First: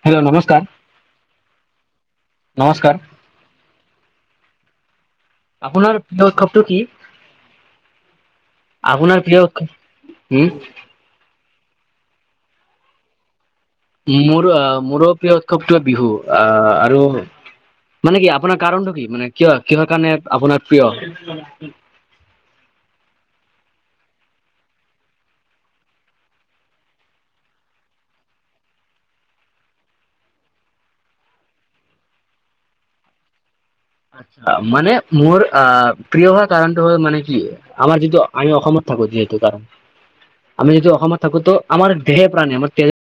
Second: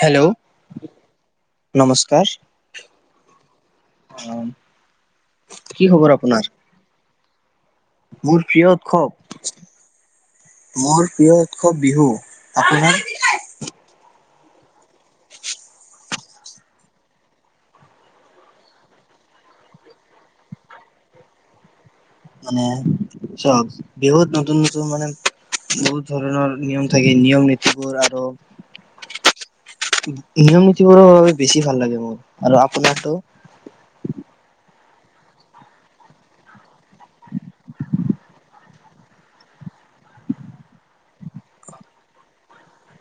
Hello নমস্কাৰ নমস্কাৰ। অ'। কি আপোনাৰ খবৰ প্ৰিয় উৎসৱটো কি? মোৰ প্ৰিয় উৎসৱ আপোনাৰ প্ৰিয় উৎসৱ মোৰ প্ৰিয় উৎসৱ বিহু ।আপোনাৰ? মোৰ আহ মোৰো প্ৰিয় উৎসৱটোৱে বিহু আহ আৰু মানে কি আপোনাৰ কাৰণটো কি মানে ক কিহৰ কাৰণে আপোনাৰ প্ৰিয়? মানে চব বিহুত নতুন নতুন মানে বহুত ধৰণৰ নিয়ম থাকে নিয়ম নীতিবোৰ, আৰু নিয়ম নীতিবোৰৰ বাবে বেছি ভাল লাগে মোৰ ।আৰু আপোনাৰটো? আচ্ছা মানে মোৰ আহ প্ৰিয় হোৱা কাৰণটো হল মানে কি আমাৰ যিটো আমি অসমত থাকো যিহেতু কাৰণ আমি যিটো অসমত থাকোতো আমাৰ দেহে প্ৰাণী আমাৰ তেজ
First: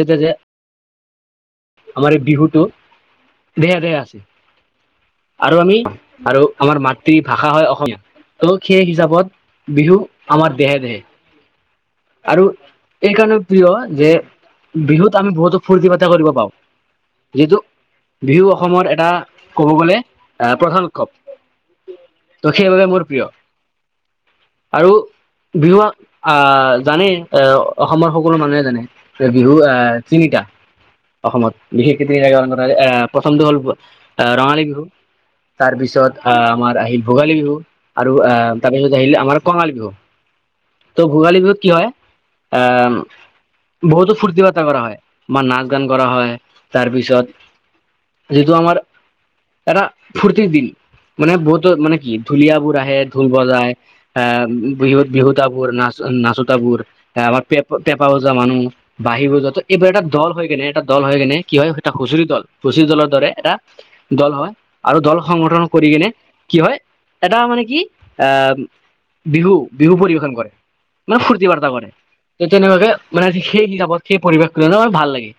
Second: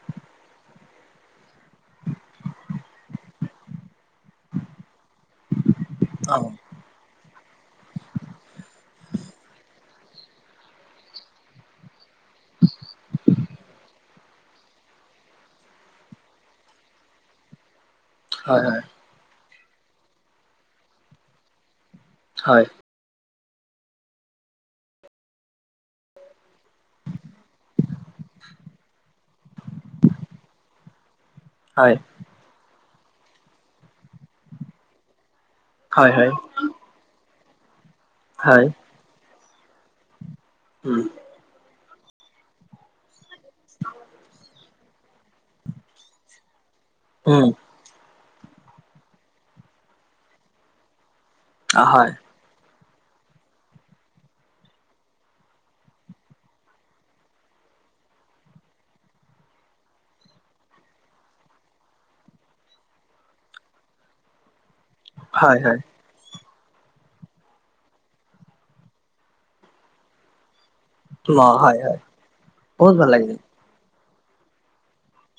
তেজে তেজে আমাৰ এই বিহুতটো দেহে দেহে আছে আৰু আমি অ আৰু আমাৰ মাট ভাষা হয় অসমীয়া ত' সেই হিচাপত বিহু আমাৰ দেহে দেহে। আৰু এই কাৰণে প্ৰিয় যে, বিহুত আমি বহুতো ফুৰ্টি ফাৰ্তা কৰিব পাওঁ। যিহেতু বিহু হয় অসমৰ এটা কব গ'লে প্ৰধান উৎসৱ। তো হয় সেইবাবে মোৰ প্ৰিয়। আৰু, বিহুুৱা আ জানে অসমৰ সকলো মানুহে জানে। বিহু আহ, তিনিটা। অসমত হয় হয় বিশেষকে তিনি [unintelligible] প্ৰথমটো হ'ল আহ ৰঙালী বিহু। তাৰ পিছত হয় হয় আহ আমাৰ আহিল ভোগালী বিহু। উ আৰু অ হয় তাৰপিছত আহিলে আমাৰ কঙালী বিহু। তো উম ভোগালী বিহুত [unintelligible] বহুতো ফুৰ্তি বা কৰা হয় বা নাচ গান কৰা হয় তাৰপিছত। উম যিহেতু আমাৰ এটা ফূুৰ্তিৰ দিন মানে বহুতো অ, মানে হয় কি? ঢুলীয়া বোৰ আহ ে ঢোল বজায় আহ বিহু বিহুতাবোৰ নাচ নাচত বোৰ আমাৰ পে পেপা বজা মানুহ বাঁি বজা ত এইবোৰ এটা দল হৈ কেনে এটা দল হৈ কেনে কি হয় এটা হুঁচৰি দল হুঁচৰি দলৰ দৰে এটা দল হয় আৰু দল হয় সংগঠন হয় কৰি গেলে কি হয়? এটা মানে কি? আহ! বিহু বিহু পৰিবেশন কৰে। মানে অ ফূৰ্তি ফাৰ্তা হয় কৰে, হয় ত তেনেকুৱাকে বহুত ভাল মানে লাগিল সেই হিচাপত সেই পৰিৱেশ ত নাৰ ভাল লাগে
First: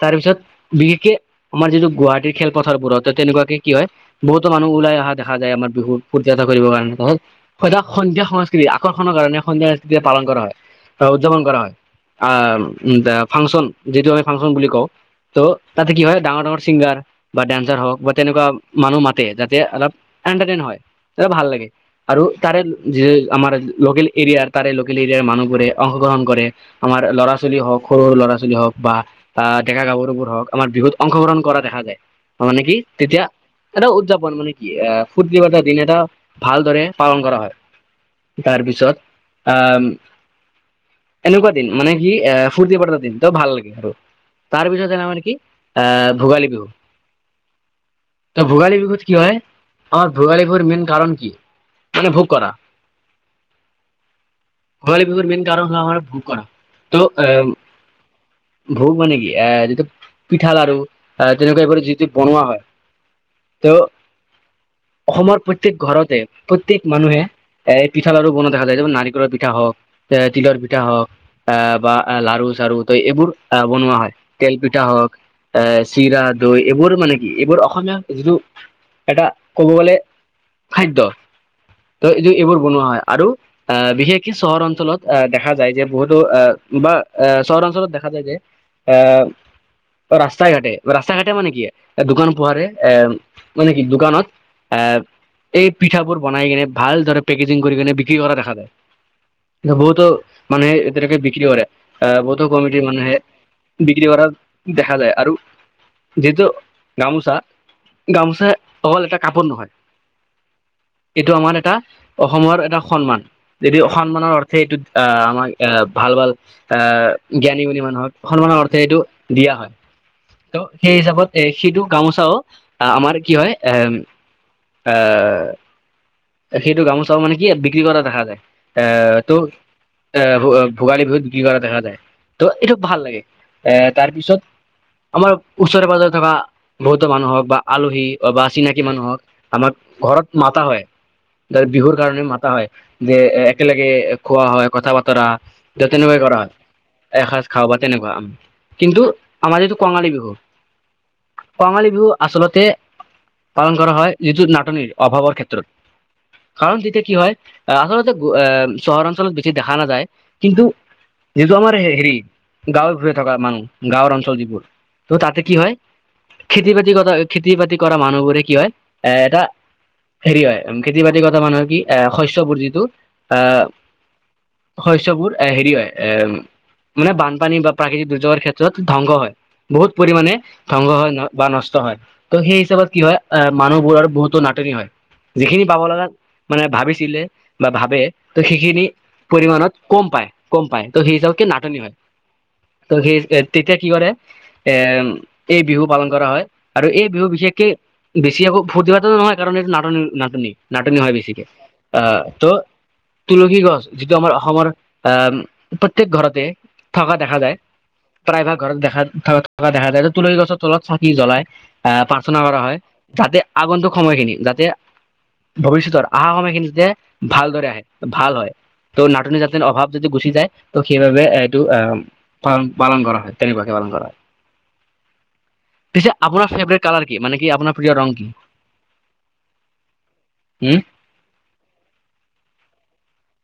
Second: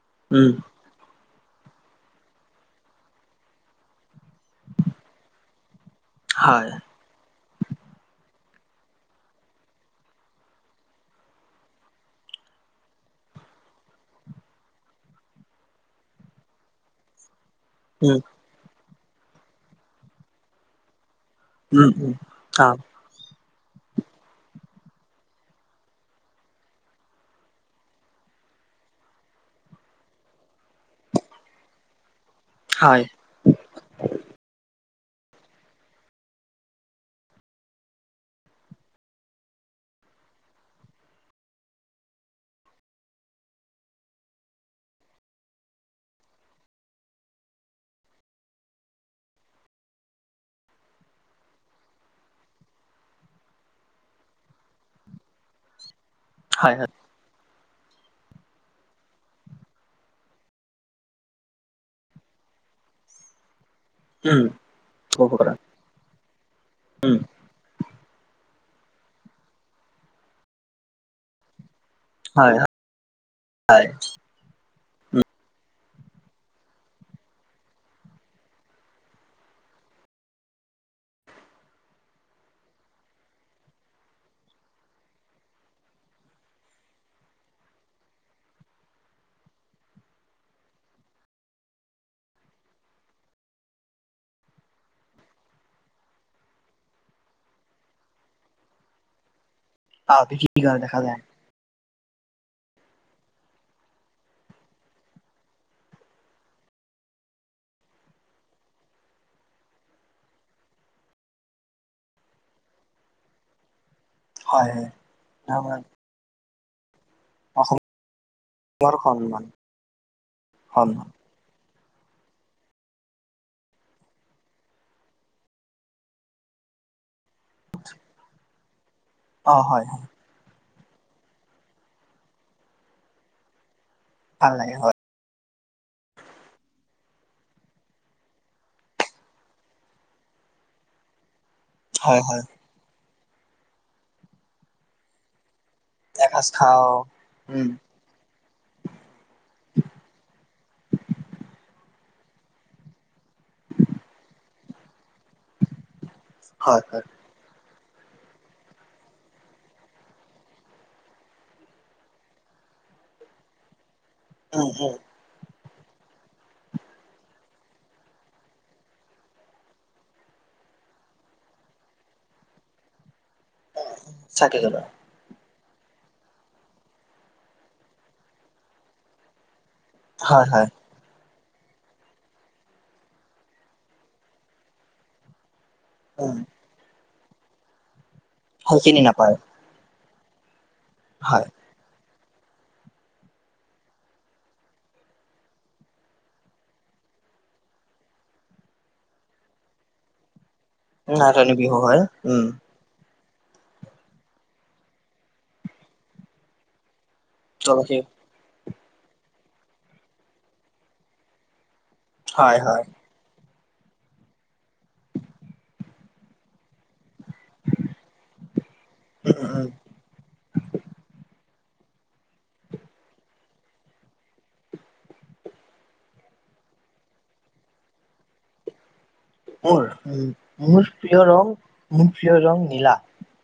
তাৰপিছত উম বিহু কে আমাৰ যিটো গুৱাহাটীৰ খেলপথাৰবোৰতে, তেনেকুৱাকে কি হয় বহুত মানুহ ওলাই অহা দেখা যায় আমাৰ বিহুত। ফূৰ্তি এটা কৰিব হয় কাৰণে ত সদায় সন্ধিয়া সংস্কৃতি আকৰণ কাৰণে সন্ধিয়া পালন কৰা হয় বা উদযাপন কৰা হয় আহ ফাংচন যিটো আমি ফাংচন বুলি কওঁ ত তাতে কি হয় ডাঙৰ ডাঙৰ ছিংগাৰ বা দন্সাৰ হওক বা উম তেনেকুৱা মানুহ মাতে যাতে অলপ এটাৰন হয় এটা ভাল লাগে উম উম আৰু তাৰে অ য আমাৰ লোকেল এৰিয়াৰ তাৰে লোকেল এৰিয়াৰ মানুহবোৰে অংশগ্ৰহণ কৰে, আমাৰ ল'ৰা ছোৱালী হওক সৰু সৰু ল'ৰা ছোৱালী হওক বা ডেকা গাভৰুবোৰ হওক আমাৰ বিহুত অংশগ্ৰহণ কৰা দেখা যায়। মানে কি? হয় তেতিয়া এটা উদযাপন মানে কি? এ! ফুৰ্তিলগা দিন এটা ভালদৰে পালন কৰা হয় তাৰপিছত, আহ! এনেকুৱা দিন মানে কি, আহ ফুৰ্তি কৰাৰ দিন ত ভাল লাগে আৰু তাৰ পিছত যে মানে কি আহ ভোগালী বিহু ত ভোগালী বিহুত কি হয়, আমাৰ ভোগালী বিহুৰ মেইন কাৰণ কি? মানে ভোগ কৰা। ভোগালী বিহুৰ মেইন কাৰণ হল আমাৰ কৰা হয় হয় তো আহ ভোগ মানে কি এ যিটো পিঠা লাাৰ়ু আহ তেনেকুৱা এইবোৰ যিটো বনোৱা হয় ত উম ক'ব অসমৰ পৰা প্ৰত্যয়েক ঘৰতে প্ৰত্যেক উম মানুহে এক পিঠা লাড়ু বনোৱা দেখা যায় যে, নাৰিকলৰ পিঠা হওক এ তিলৰ পিঠা হওক আহ বা হয় লাৰ়ু চাৰু তই এইবোৰ আহ বনোৱা হয় তেল পিঠ তি হওক এ চিৰা দৈ এইবোৰ মানে কি এইবোৰ অসমীয়া যিটো এটা কব গ'লে খাদ্য ত এইটো এইবোৰ বনোৱা হয় আৰু আহ বিশেষক চহৰ অঞ্চলত আহ দেখা যায় যে বহুতো আহ বা এ চহৰ অঞ্চলত দেখা যায় যে এ ৰাস্তা ঘাটে ৰাস্তা ঘাটে মানে কি দোকান পোহাৰে এ মানে কি দোকানত এ এই পিঠাাবোৰ বনাই কিনে ভাল ধৰে পেকেজিং কৰি কিনে কি কৰা দেখা যায় বহুতো আহ বিক্ৰী মানুহে কৰা দেখা এতিকে যায় বিক্ৰী কৰে আহ বতু কমিটিৰ মানুহে বিক্ৰী কৰা দেখা যায় আৰু যিহেতু গামোচা গামোচা অকল এটা কাপোৰ নহয় এইটো আমাৰ এটা অসমৰ এটা সন্মান যদি সন্মানৰ অৰ্থে হয় এইটো হয় অহ আমাক আমাৰ ভাল-ভাল। অ' জ্ঞানী বুলি অসমৰ মানুহক সন্মানৰ অৰ্থে এইটো সন্মান দিয়া হয় ত' সেই সন্মান হিচাপত এ সিটো গামোচাও আমাৰ কি হয় এ অহ সেইটো গামোচাও মানে কি বিক্ৰী কৰা দেখা যায়। এ টো অ হয় হয় এ ভো ভোগালী বিহুত বিক্ৰী কৰা দেখা যায় ত' এইটো ভাল লাগে এ। তাৰপিছত ভাল লাগে হয় আমাৰ ওচৰে পাঁজৰে থকা বহুতো মানুহ হওক বা আলহী বা চিনাকি মানুহওক আমাৰ ঘৰত মাতা হয়। তাৰ বিহুৰ কাৰণে মাতা হয়। যে একেলগে খোৱা হয় কথা বতৰা ত তেনেকুৱাই কৰা এসাঁজ খাওঁ হয় এসাঁজ উম খাও বা তেনেকুৱা। কিন্তু আমাৰ এইহেতু কঙালী বিহু, কঙালী বিহু আচলতে পালন কৰা হয় যুজত নাট নিৰ অভাৱৰ ক্ষেত্ৰত। কাৰণ তেতিয়া কি হয়? আচলতে এ চহৰ অঞ্চলত বেছি দেখা নাযায় কিন্তু যিটো আমাৰ হেৰি গাঁৱে ভূঞে থকা মানুহ। গাঁৱৰ অঞ্চল যিবোৰ উম উম ত' তাতে কি হয়। খেতি বাতি কৰা খেতি বাতি কৰা মানুহবোৰে কি হয়। এ এটা হেৰি হয় খেতি বাতি কৰা মানুহৰ কি এ শস্য চবুজিতো এ চাকি জ্বলাই শস্যবোৰ এ হেৰি হয় এ মানে বানপানী বা প্ৰাকৃতিক দুৰ্যোগৰ ক্ষেত্ৰত ধ্বংস হয়। বহুত পৰিমাণে ধ্বংস হয় ন। বা নষ্ট হয় ত' সেই হিচাপত কি হয়। এ মানুহবোৰ আৰু বহুতো নাটনি হয়। যিখিনি পাব লগা উম মানে ভাবিছিলে বা ভাবে ত' সেইখিনি পৰিমানত, কম পায়। কম পায় ত সেইহিচাপে হয় নাটনি হয়। ত সেই তেতিয়া কি কৰে এ এই বিহু পালন কৰা হয় আৰু এই বিহু বিশেষকে বেছি আকৌ ফূৰ্তিভাতাটো নহয় কাৰণ এইটো নাটনি-নাটনি। নাটনি হয় বেছিকে। হ আহ উম ত' তুলসী গছ যিটো আমাৰ অসমৰ আহ প্ৰত্্যেক ঘৰতে থকা দেখা যায় তুলসী প্ৰায়ভাগ ঘৰত দেখা থকা দেখা যায় তুলুসী গছৰ তলত চাকি জ্বলাই [unintelligible] আহ প্ৰাৰ্থনা কৰা হয় যাতে আগন্তুক সময়খিনি যাতে ভৱিষ্যতৰ আহা সময়খিনি [unintelligible] যে ভালদৰে আহে ভাল হয় ত' নাটনি উম জাাতন উম অভাৱ যদি গুচি যায় ত সেইবাবে এ টো আহ পালন কৰা হয় তেনেকুৱাকে পালন কৰা হয় পিছে আপোনাৰ ফেভট কালাৰ কি মানে কি আপোনাৰ প্ৰিয় ৰং কি মোৰ উ উম মোৰ প্ৰিয় ৰং মোৰ প্ৰীয় ৰং নীলা [unintelligible]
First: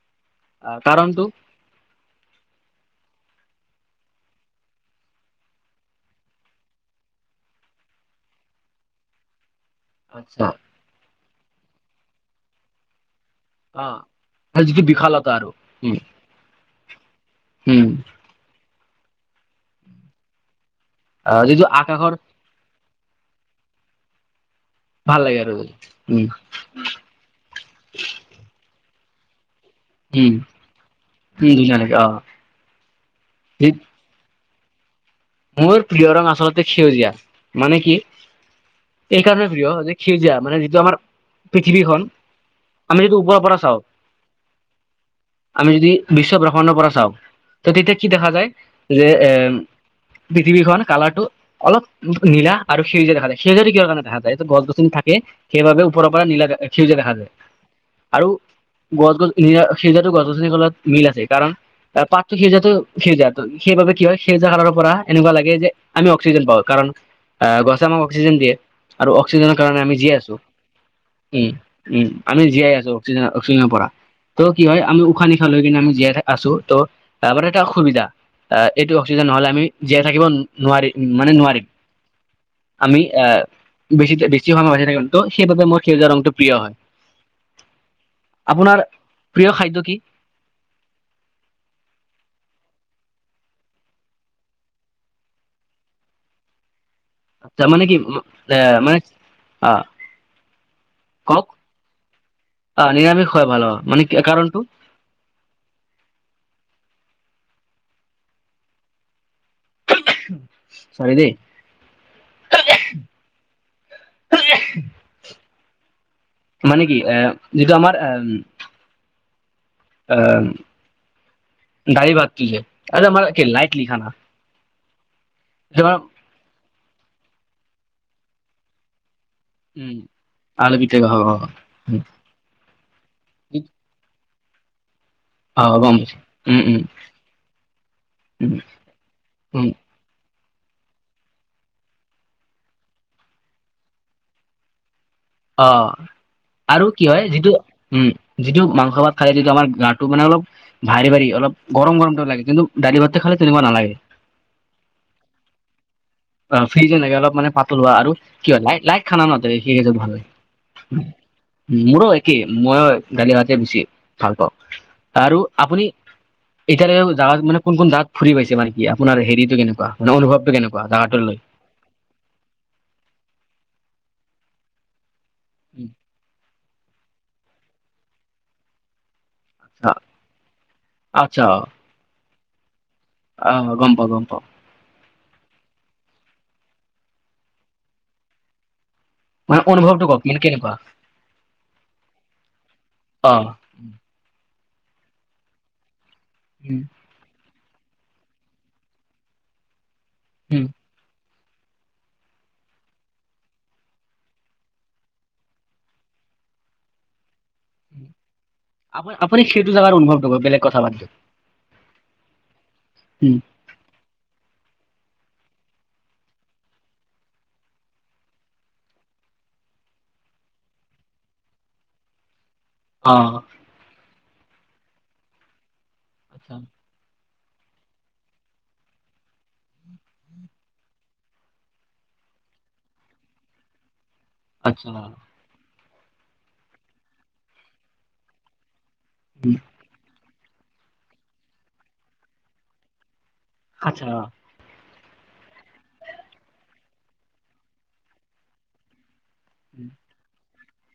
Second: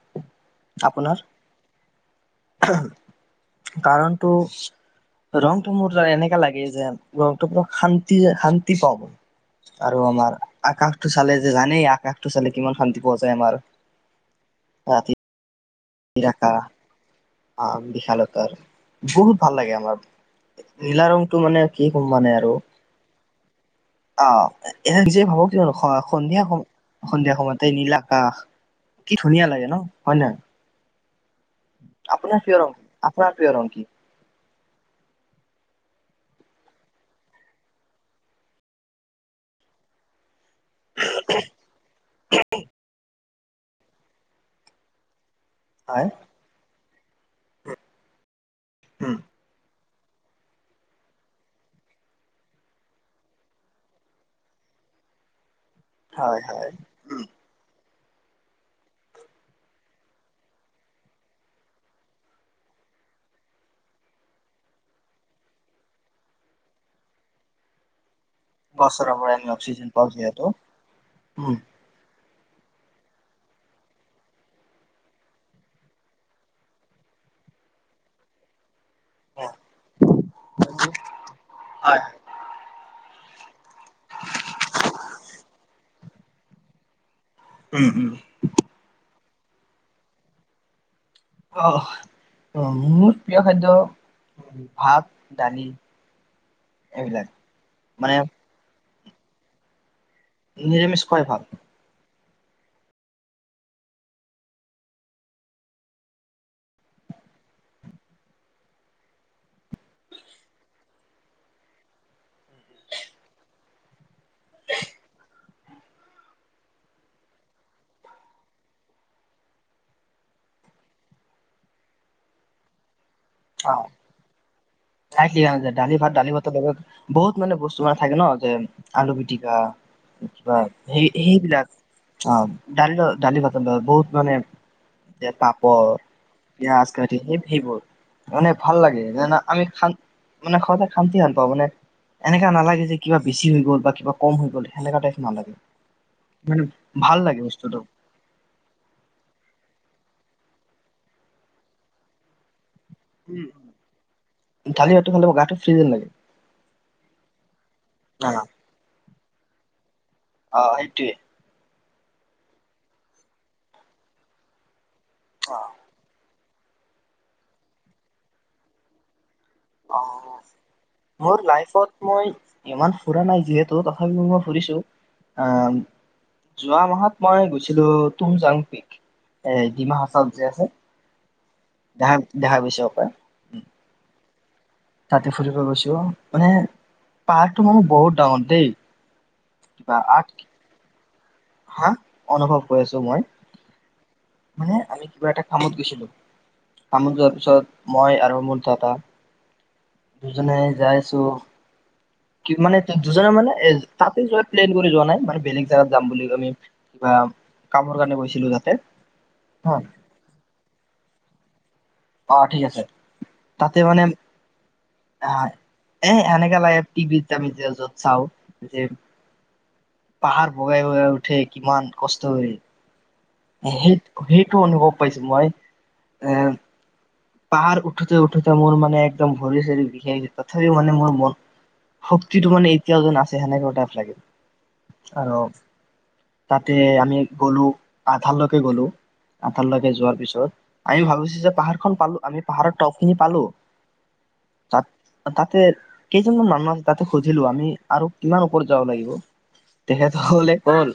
অ কাৰণ আপোনাৰ তু কাৰণটো ৰংটো মোৰ ত এনেককা লাগে যে ৰংটো প শান্তি শান্তি পাব আৰু আমাৰ আচ্ছা আকাশটো চালে যে জানেই আকাশটো চালে কিমান শান্তি পোৱা যায় আমাৰ অ যিটো বিখালতা আৰু উম ইা অ উম বিশালতাৰ বহুত ভাল লাগে আমাৰ নীলা ৰংটো মানে যিটো কি হম আকাশৰ মানে আৰু অ এ ভাল নিজেই লাগে ভাবো আৰু কিয়ো উম উম সন্ধিয়া সময় সন্ধিয়া সময়তে নীল আকাশ কি ধুনীয়া লাগে ন হয় উম নাই ধুনীয়া লাগে অ আপোনাৰ প্ৰিয় ৰং আপোনাৰ প্ৰিয় ৰং কি মোৰ প্ৰিয় ৰং আচলতে সেউজীয়া মানে কি এই কাৰণে প্ৰিয় যে সেউজীয়া মানে য আমাৰ পৃথিৱীখনন আমি যদি উপ কবৰ আ চও [unintelligible] আমি যদি হয় বিশ্ব ব্ৰহ্মাণ্ডৰ পৰা তেতিয়া কি দেখা যায়? যে, উম এ পৃথিৱীখন কালাৰটো অলপ নীলা আৰু সেউজীয়া দেখা যায়! সেউজীয়া কিহৰ কাৰণে দেখা যায়? এটো গছ গছনি থাকে সেইবাবে ওপৰৰ পৰা হয় নীলা, হয় সেউজীয়া দেখা যায়। আৰু গছ-গছজ সেজাটো গছ-গছনি কত মিল আছে কাৰণ পাতটো সিজাটো সেজা সেইবাবে কি হয় সেজা কালৰ এনেকুৱা লাগে যে আমি অক্সিজেন পাওঁ কাৰণ, অ', গছে আমাক অক্সিজেন দিয়ে গছৰৰ আৰু, পৰা অক্সিজেনৰ কাৰণে অক্সিজেন আমি পাওঁ জীয়াই আছোঁ। যিহেতু উম আমি জীয়াই আছো অক্সিজেনৰ অক্সিজেনৰ পৰা, ত' কি হয় আমি উশাহ নিশাহ লৈ কিনে আমি জীয়াই আছো ত' তাৰপৰা এটা সুবিধা অ'। এইটো অক্সিজেন নহ'লে আমি জীয়াই থাকিব নোৱাৰিম মানে নোৱাৰিম হয় আমি বেছি বেছি সময় বাচি থাক ত' সেইবাবে মোৰ সেউজীয়া ৰংটো প্ৰিয় হয়। উম, উম। আপোনাৰ প্ৰিয় খাদ্য কি? অ', মোৰ প্ৰিয় খাদ্য ভাত, দালি। এইবিলাক আচ্ছা মানে কি? এ মানে অ'। নিৰামিষ কাই ভাল। অ', নিৰামিষ খোৱা ভাল অ', মানে কাৰণটো? চাৰি দেই [inaudible] মানে কি এ, যিটো আমাৰ অ'। অ', দালি ভাত নেকি? এটো আমাৰ, লাইটলি খানা। খাই কি যে এইটো দালি আমাৰ, ভাত দালি ভাতৰ লগ বহুত মানে বস্তু থাকে ন', যে আলু ভি টিকা উম কিবা আলু হে পিটিকা হয় সেইবিলাক অ'। ডাল দালি ভাত বহুত মানে যে অ পাপৰ, গম পাইছো উম উম পিয়াজ কাটি সেইবোৰ মানে উম ভাল লাগে জানা। উম আমি খান মানে খোৱা বোৱাত শান্তি নাপাওঁ মানে, এনেকা নালাগে যে কিবা বেছি হৈ গ'ল বা কিবা কম হৈ গ'ল, সেনেকা টাইপ। নালাগে অ', মানে আৰু কি ভাল হয়, লাগে যিটো বস্তুটো উম, যিটো মাংস ভাত খায় দিলোঁ আমাৰ গা টো মানে অলপ ভাৰি ভাৰি অলপ গৰম গৰমতটো লাগে কিন্তু দালি ভাত খালে তেনেকুৱা নালাগে দালি ভাতটো খালে মোৰ গাটো ফ্ৰী যেন লাগে অ', ফ্ৰিজে নাগে অলপ মানে পাতল লোৱা আৰু অ কি হয় লাই, লাই। খানা নাতিক আছত ভাল অ', সেইটোৱে। মোৰো একেই, মইও দালি ভাতে বেছি ভাল পাওঁ। আৰু অ আপুনি এতিয়া লেকে জেগাত মানে কোন কোন জেগাত ফুৰি পাইছে মানে কি আপোনাৰ হেৰিত অ মোৰ লাইফত মই ইমান ফুৰা নাই, যিহেতু ভাব মই ফুৰিছোঁ। অ। যোৱা মাহত মই গৈছিলো তুমজাং পিক। এ ডিমাহাছাওত যে আছে আচ্ছা ।ধান দেখা পাইছ। অ' গম পাওঁ, গম পাওঁ। তাতে ফুৰিব গৈছো, মানে পাহাৰটো মানে বহুত ডাঙৰ দেই। মানে, কিবা অনুভৱটো আঠ কক মানে কেনেকুৱা? হা! অনুভৱ কৰিছো মই। অ মানে কিবা এটা কামত গৈছিলোঁ। কামত যোৱাৰ পিছত মই আৰু মোৰ দদা দুজনে যাইছো। মানে দুজনে মানে তাতে যোৱা প্লেন কৰি যোৱা নাই, মানে বেলেগ জাগগাত যাম বুলি আমি কিবা কামৰ কাৰণে গৈছিলো তাতে আ আপুনি হা সেইটো জেগাৰ অনুভৱ টো কৰক, বেলেগ কথা বাদ দিওক। অ' ঠিক আছে, তাতে মানে আহ এ এনেকা লাগে টিভিত যে আমি যে য'ত চাওঁ, যে পাহাৰ বগাই বগাই উঠে কিমান কষ্ট হয়। অঁ। সেইটো অনুভৱ পাইছো মই। এ আচ্ছা্ পাহাৰ উঠোতে, উঠোতে মোৰ মানে একদম ভৰি চৰি বিষাই গৈছে তথাপিও মানে মোৰ মন শক্তিটো মানে এতিয়াও যেন আছে সেনেকা টাইপ লাগে। আচ্ছা আহ। তাতে আমি গ'লো, আধা লকে গ'লো। উম, আপোনালোকে যোৱাৰ পিছত। আমি ভাবিছো যে পাহাৰ খন পালো আমি পাহাৰৰ তপ খিনি পালোঁ। আচ্ছা। তাত তাতে কেইজনমান মানুহ আছে তাতে সুধিলো আমি আৰু কিমান ওপৰত যাব লাগিব তেখেত হলে কল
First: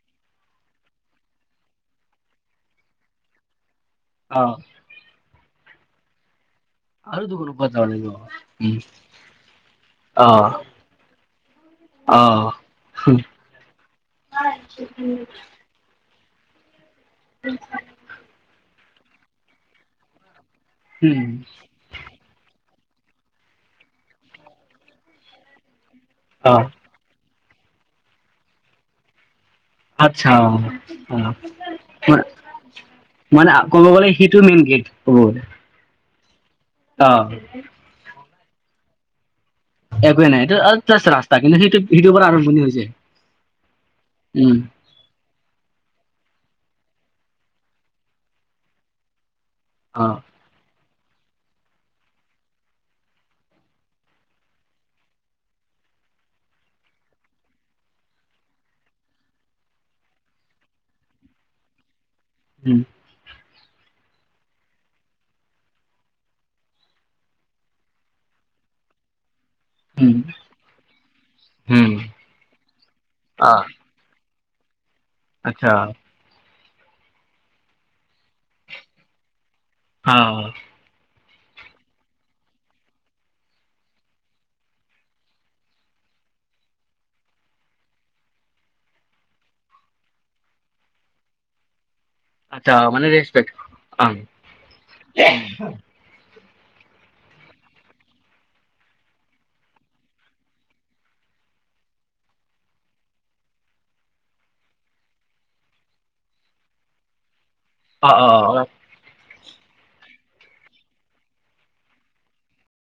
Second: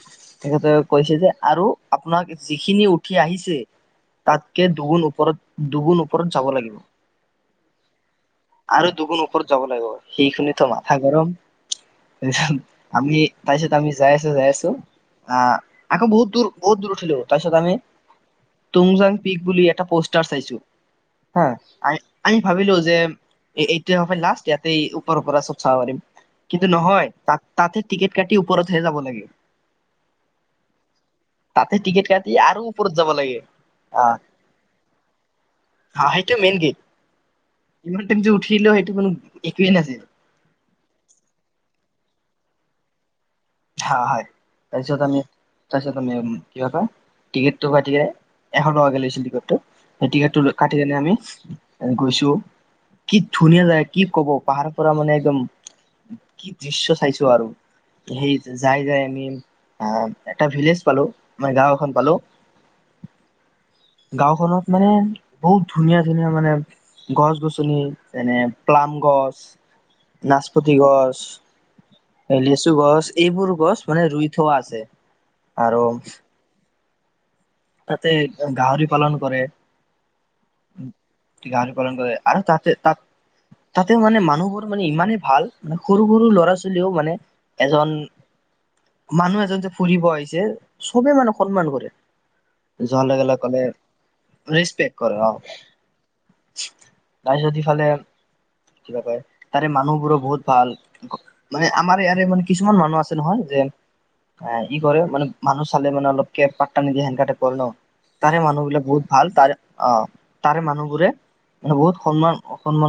তেখেতে কৈছে যে আৰু আপোনাক যিখিনি উঠি আহিছে অ তাতকে দুগুণ ওপৰত দুগুণ ওপৰত যাব লাগে আৰু দুগুণ ওপৰত যাব লাগিব উম, আৰু দুগুণ ওপৰত যাব লাগিব, অ সেইখিনিতো মাথা গৰম, অ উম, আমি তাৰ পিছত আমি যাই আছো, যাই আছো, আহ আকৌ বহু তোৰ বহুত দূৰত তাৰ পিছত আমি তুংজাং পিক বুলি এটা পছ ষ্টাৰ চাইছো উম, হ আমি, আমি ভাবিলো যে এই, এইটো হব লাষ্ট, ইয়াতে ওপৰৰ পৰা চব চাব পাৰিম। অ কিন্তু নহয়, তাত তাতে টিকট কাটি ওপৰতহে যাব লাগে আচ্ছা, অ, অ, তাতে টিকেট কাটি আৰু ওপৰত যাব লাগে। মানে-মানে আকৌ ক'ব গলে সিটো মেইন গেট [inaudible] [inaudible] টো মেইন গেট অ ইমান টাইম যে উঠিল সেইটো মানো একোৱে নাই, [unintelligible] ৰাস্তা কিন্তু সেইটো সেইটো পৰা আৰম্ভণি হৈছে হ হয় উম তাৰপিছত আমি। তাৰপিছত আমি উম কিবা কয়, টিকেটটো কাটিয়ে এশ টকাকৈ লৈছিল টিকটটো অ সেই টিকটটো লৈ সেইকাৰণে আমি গৈছো, কি ধুনীয়া জাগা, কি কব, পাহাৰৰ পৰা মানে একদম, কি দৃশ্য চাইছো আৰু সেই যাই-যাই আমি আহ এটা ভিলেজ পালো, মই গাওঁ এখন পালো উম গাঁওখনত মানে বহুত ধুনীয়া-ধুনীয়া মানে গছ-গছনি, যেনে প্লাম গছ উম নাচপতি গছ, উম লেচু গছ, এইবোৰ অ গছ মানে ৰুই ঠ আছে আচ্ছা আৰু তাতে গাহৰি পালন কৰে আহ গাহৰি পালন কৰে আৰু তাতে তাত, তাতে মানে মানুহবোৰ মানে ইমানেই ভাল, মানে সৰু-সৰু ল'ৰা-ছোৱালীও মানে, এজন মানুহ এজন যে ফুৰিব আহিছে, চবে মানে সন্মান কৰে আচ্ছা যোৱাৰ ইমানে লগে লগে কলে ৰেছপেক্ট, ৰেচপেক্ট কৰে অ তাৰপিছত ইফালে কিবা কয়, তাৰে মানুহবোৰো বহুত ভাল, মানে আমাৰ ইয়াৰে মানে কিছুমান মানুহ আছে নহয় যে, এ ই কৰে মানে মানুহ চালে মানে অলপকে পাট্টা নিদিয়ে সেন কৰে ন, অ অ তাৰে অ মানুহ বিলাক বহুত ভাল তাৰে অ তাৰে মানুহবোৰে বহুত সন্মান অসন্মান